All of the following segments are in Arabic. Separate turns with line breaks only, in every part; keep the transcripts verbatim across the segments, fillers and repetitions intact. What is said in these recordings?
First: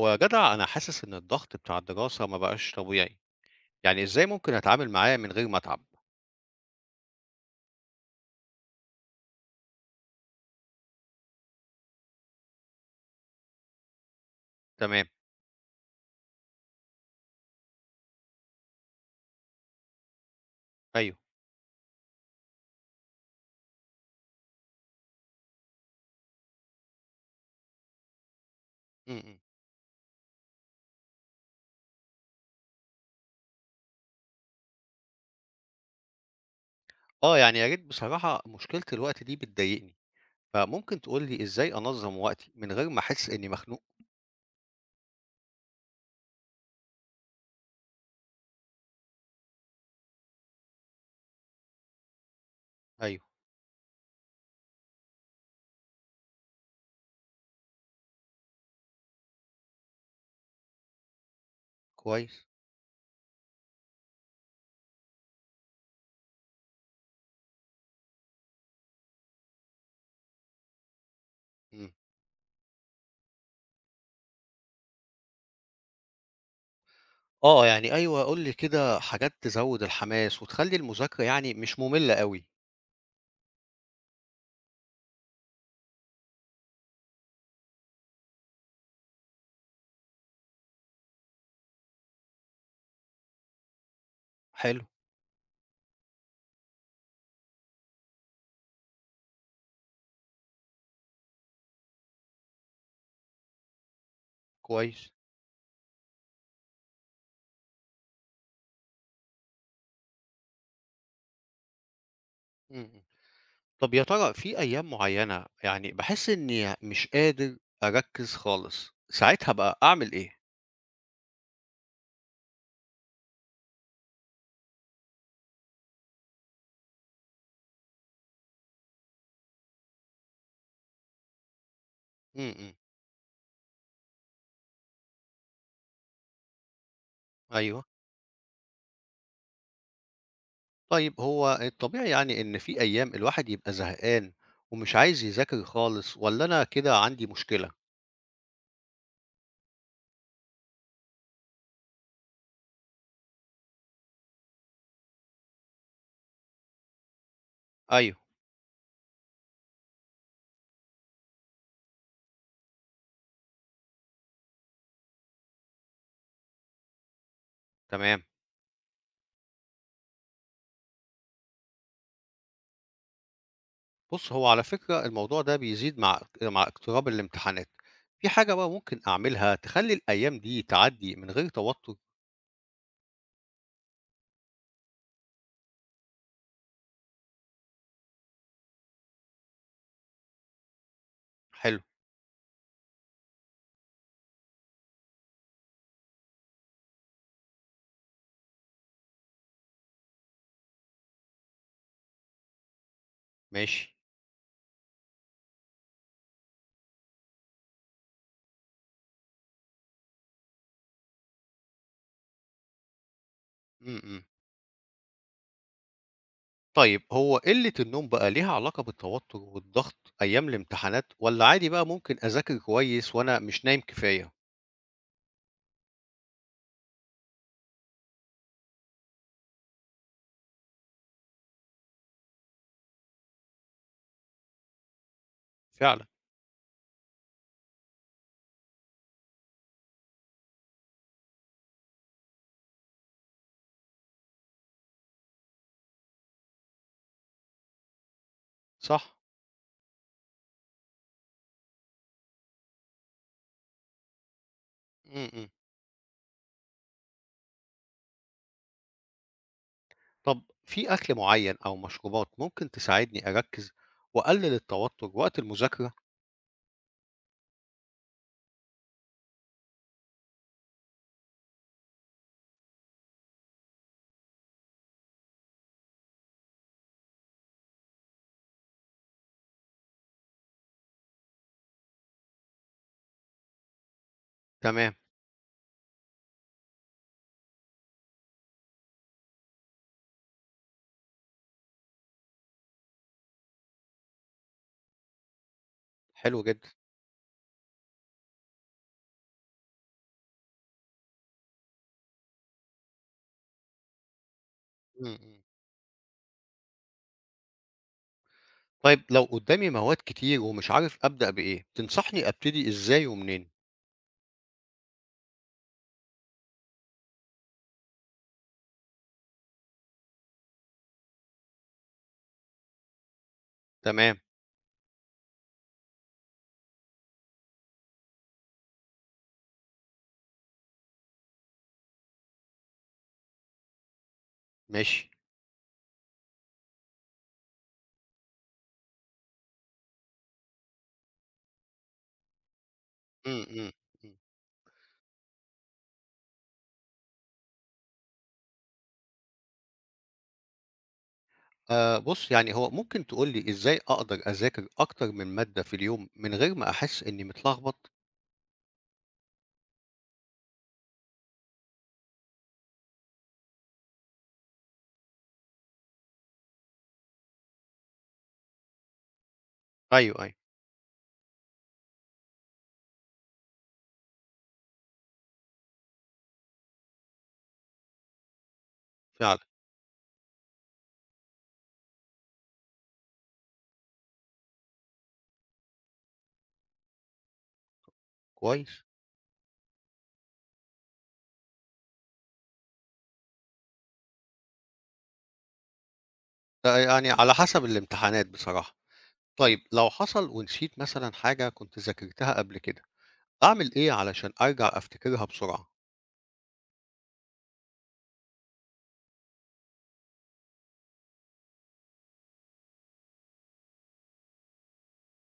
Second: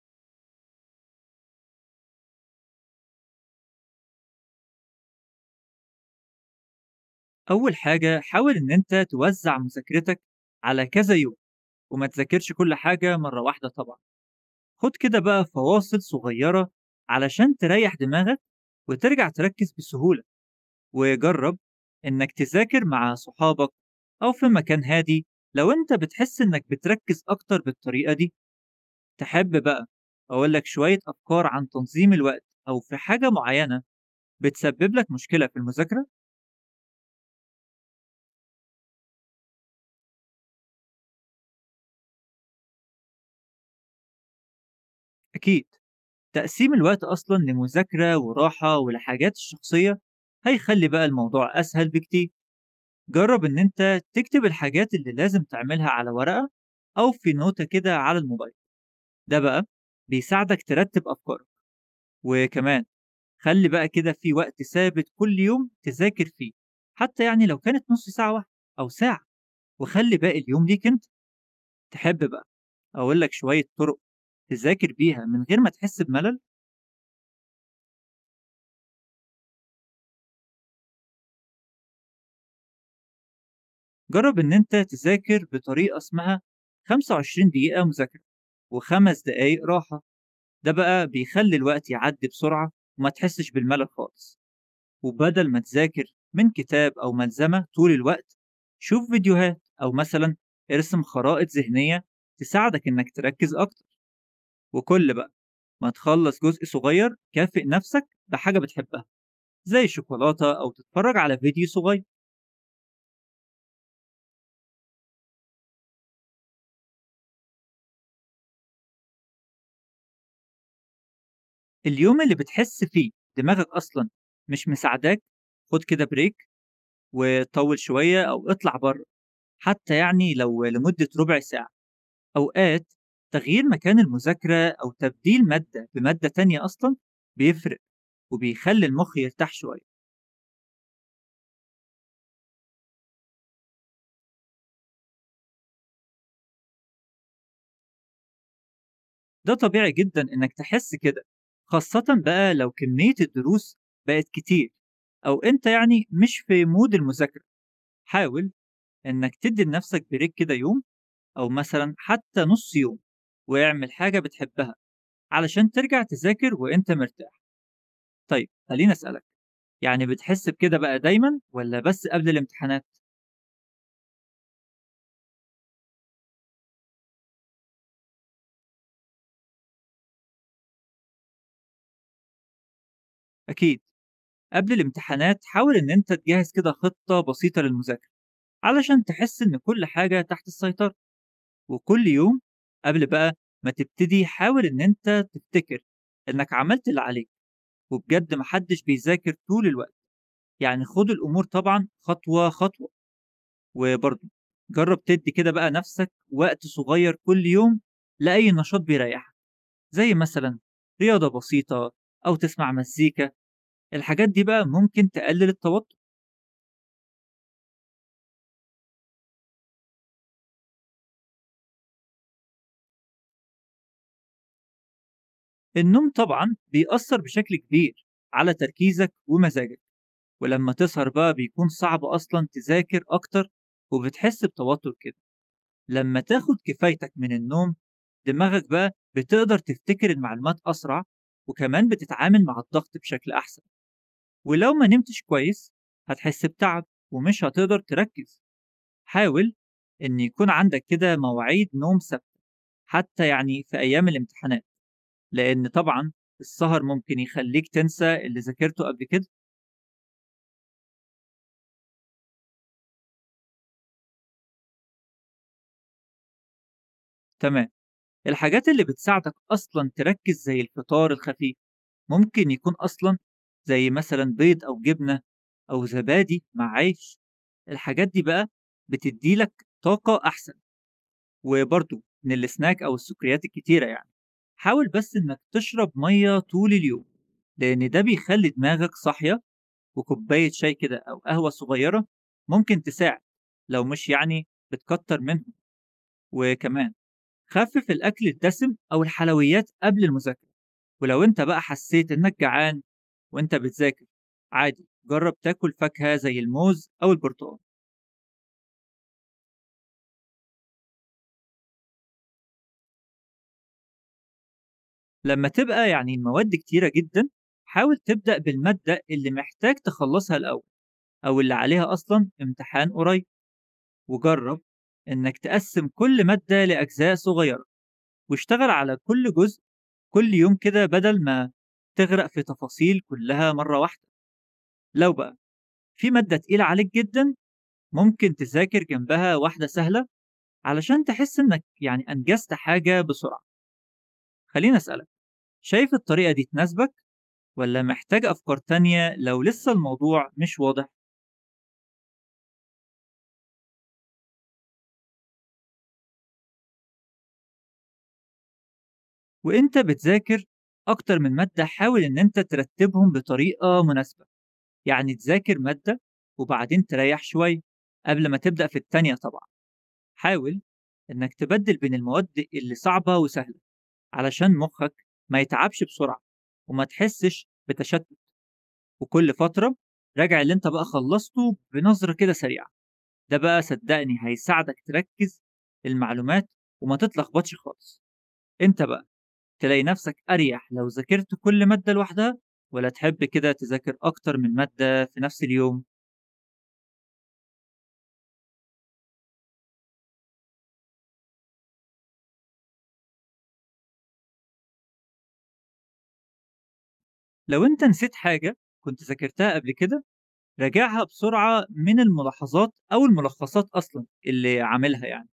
هو يا جدع أنا حاسس إن الضغط بتاع الدراسة ما بقاش طبيعي، يعني إزاي ممكن أتعامل معاه من غير ما أتعب؟
أول حاجة حاول إن أنت توزع مذاكرتك على كذا يوم وما تذاكرش كل حاجة مرة واحدة طبعا. خد
تمام،
كده بقى فواصل صغيرة علشان تريح دماغك وترجع تركز بسهولة.
أيوه،
وجرب إنك تذاكر مع صحابك أو في مكان هادي لو أنت بتحس إنك بتركز أكتر بالطريقة دي.
إمم، إمم.
تحب بقى أقولك شوية أفكار عن تنظيم الوقت أو في حاجة معينة بتسبب لك مشكلة في المذاكرة؟
آه، يعني يا ريت بصراحة مشكلة الوقت دي بتضايقني، فممكن تقول لي إزاي أنظم وقتي من غير ما أحس إني مخنوق؟
أكيد، تقسيم الوقت أصلا لمذاكرة وراحة ولحاجات الشخصية هيخلي بقى الموضوع أسهل بكتير.
أيوه،
جرب إن أنت تكتب الحاجات اللي لازم تعملها على ورقة أو في نوتة كده على الموبايل، ده بقى بيساعدك ترتب أفكارك.
كويس،
وكمان خلي بقى كده في وقت ثابت كل يوم تذاكر فيه، حتى يعني لو كانت نص ساعة واحدة أو ساعة، وخلي باقي اليوم ليك أنت.
إمم.
تحب بقى أقول لك شوية طرق تذاكر بيها من غير ما تحس بملل؟
آه، يعني أيوه قُل لي كده حاجات تزوّد الحماس وتخلّي المذاكرة يعني مش مملة أوي.
جرب إن أنت تذاكر بطريقة اسمها 25 دقيقة مذاكرة وخمس دقايق راحة، ده بقى بيخلي الوقت يعدي بسرعة وما تحسش بالملل خالص.
حلو،
وبدل ما تذاكر من كتاب أو ملزمة طول الوقت شوف فيديوهات أو مثلا ارسم خرائط ذهنية تساعدك إنك تركز أكتر.
كويس،
وكل بقى ما تخلص جزء صغير كافئ نفسك بحاجة بتحبها زي الشوكولاتة أو تتفرج على فيديو صغير.
إمم، إمم. طب يا ترى في أيام معيّنة يعني باحس إني مش قادر أركّز خالص، ساعتها بقى أعمل إيه؟
اليوم اللي بتحس فيه دماغك أصلًا مش مساعداك، خُد كده break وطوّل شوية أو اطلع برّه، حتى يعني لو لمدة ربع ساعة.
إمم، إمم،
أوقات تغيير مكان المذاكرة أو تبديل مادة بمادة تانية أصلًا بيفرق
أيوه.
وبيخلّي المُخ يرتاح شوية.
طيب هو الطبيعي يعني إن في أيام الواحد يبقى زهقان ومش عايز يذاكر خالص والّا أنا كده عندي مشكلة؟
ده طبيعي جدًا إنك تحس كده، خاصةً بقى لو كمية الدروس بقت كتير أو أنت يعني مش في mood المذاكرة.
أيوه،
حاول إنك تدّي لنفسك break كده يوم أو مثلا حتى نص يوم ويعمل حاجة بتحبها علشان ترجع تذاكر وأنت مرتاح.
تمام.
طيب خليني أسألك، يعني بتحس بكده بقى دايما ولا بس قبل الامتحانات؟
بُص، هو على فكرة الموضوع ده بيزيد مع مع اقتراب الامتحانات. في حاجة بقى ممكن أعملها تخلّي الأيام دي تعدّي من غير توتر؟
أكيد، قبل الامتحانات حاول إن أنت تجهز كده خطة بسيطة للمذاكرة علشان تحس إن كل حاجة تحت السيطرة.
حلو،
وكل يوم قبل بقى ما تبتدي حاول إن أنت تفتكر إنك عملت اللي عليك، وبجد محدش بيذاكر طول الوقت، يعني خد الأمور طبعا خطوة خطوة.
ماشي.
وبرضه جرّب تدّي كده بقى نَفْسك وقت صغير كل يوم لأي نشاط بيريّحك، زي مثلًا رياضة بسيطة أو تسمع مزيكا،
إمم، إمم.
الحاجات دي بقى ممكن تقلِّل التوتُّر.
طيب هو قِلّة النوم بقى ليها علاقة بالتوتر والضغط أيام الامتحانات والّا عادي بقى ممكن أذاكر كويس وأنا مش نايم كفاية؟
النوم طبعًا بيأثّر بشكل كبير على تركيزك ومزاجك، ولمّا تسهر بقى بيكون صعب أصلًا تذاكر أكتر وبتحس بتوتُّر كده.
فعلًا،
لمّا تاخُد كفايتك من النوم، دماغك بقى بتقدر تفتكر المعلومات أسرع وكمان بتتعامل مع الضغط بشكل أحسن. ولو ما نمتش كويس هتحس بتعب ومش هتقدر تركز.
صح.
حاول ان يكون عندك كده مواعيد نوم ثابته حتى يعني في ايام الامتحانات،
إمم، إمم.
لان طبعا السهر ممكن يخليك تنسى اللي ذاكرته قبل كده.
طب في أكل معين أو مشروبات ممكن تساعدني أركز وأقلل التوتر وقت المذاكرة؟
تمام، الحاجات اللي بتساعدك اصلا تركز زي الفطار الخفيف، ممكن يكون اصلا زي مثلا بيض او جبنه او زبادي مع عيش، الحاجات دي بقى بتديلك طاقه احسن. وبرضه من السناك أو السكريات الكتيرة، يعني حاول
تمام.
بس إنك تشرب مية طول اليوم لأن ده بيخلي دماغك صاحية. وكوباية شاي كده أو قهوة صغيرة ممكن تساعد لو مش يعني بتكتر منهم.
حلو جدا.
وكمان خفف الأكل الدسم أو الحلويات قبل المذاكرة، ولو أنت بقى حسيت إنك جعان وأنت بتذاكر عادي
مم،
جرب
مم.
تاكل فاكهة زي الموز أو البرتقال.
طيب لو قدامي مواد كتير ومش عارف أبدأ بإيه تنصحني أبتدي إزاي ومنين؟
لما تبقى يعني المواد كتيرة جدا حاول تبدأ بالمادة اللي محتاج تخلصها الأول أو اللي عليها أصلا امتحان قريب.
تمام.
وجرب إنك تقسم كل مادة لأجزاء صغيرة واشتغل على كل جزء كل يوم كده، بدل ما تغرق في تفاصيل كلها مرة واحدة.
ماشي.
لو بقى في مادة تقيلة عليك جدا ممكن تذاكر جنبها واحدة سهلة علشان تحس إنك يعني أنجزت حاجة بسرعة.
مم، مم، مم.
خليني أسألك، شايف الطريقة دي تناسبك؟ ولا محتاج أفكار تانية لو لسه الموضوع مش واضح؟
آه بص يعني هو ممكن تقولي إزاي أقدر أذاكر أكتر من مادة في اليوم من غير ما أحس إني متلخبط؟
وإنت بتذاكر أكتر من مادة حاول إن إنت ترتبهم بطريقة مناسبة، يعني تذاكر مادة وبعدين تريح شوية قبل ما تبدأ في التانية طبعا.
أيوه أيوه.
حاول إنك تبدل بين المواد اللي صعبة وسهلة علشان مخك ما يتعبش بسرعة وما تحسش بتشتت. وكل
فعلا.
فترة راجع اللي إنت بقى خلصته بنظرة كده سريعة، ده بقى صدقني هيساعدك تركز المعلومات وما تتلخبطش خالص. أنت
كويس.
بقى تلاقي نفسك أريح لو ذاكرت كل مادة لوحدها ولا تحب كده تذاكر أكتر من مادة في نفس اليوم؟
ده يعني على حسب الامتحانات بصراحة. طيب لو حصل ونسيت مثلا حاجة كنت ذاكرتها قبل كده أعمل إيه علشان أرجع أفتكرها بسرعة؟
لو أنت نسيت حاجة كنت ذاكرتها قبل كده راجعها بسرعة من الملاحظات أو الملخصات أصلا اللي عاملها، يعني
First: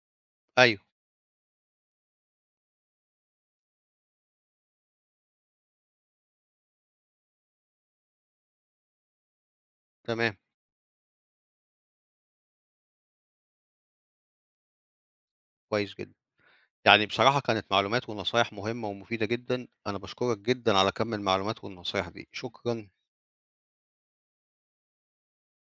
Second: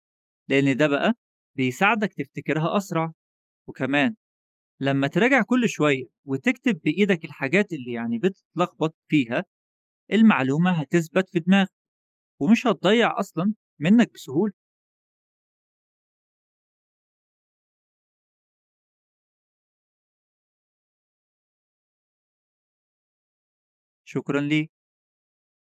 لأن
أيوه،
ده بقى بيساعدك تفتكرها أسرع. وكمان لما تراجع كل شوية وتكتب بإيدك الحاجات اللي يعني بتتلخبط فيها
تمام،
المعلومة هتثبت في دماغك ومش هتضيع أصلا منك بسهولة.
كويس جدًا. يعني بصراحة كانت معلومات ونصايح مهمة ومفيدة جدًا، أنا باشكرك جدًا على كم المعلومات والنصايح دي، شكرًا.
شكرا ليك.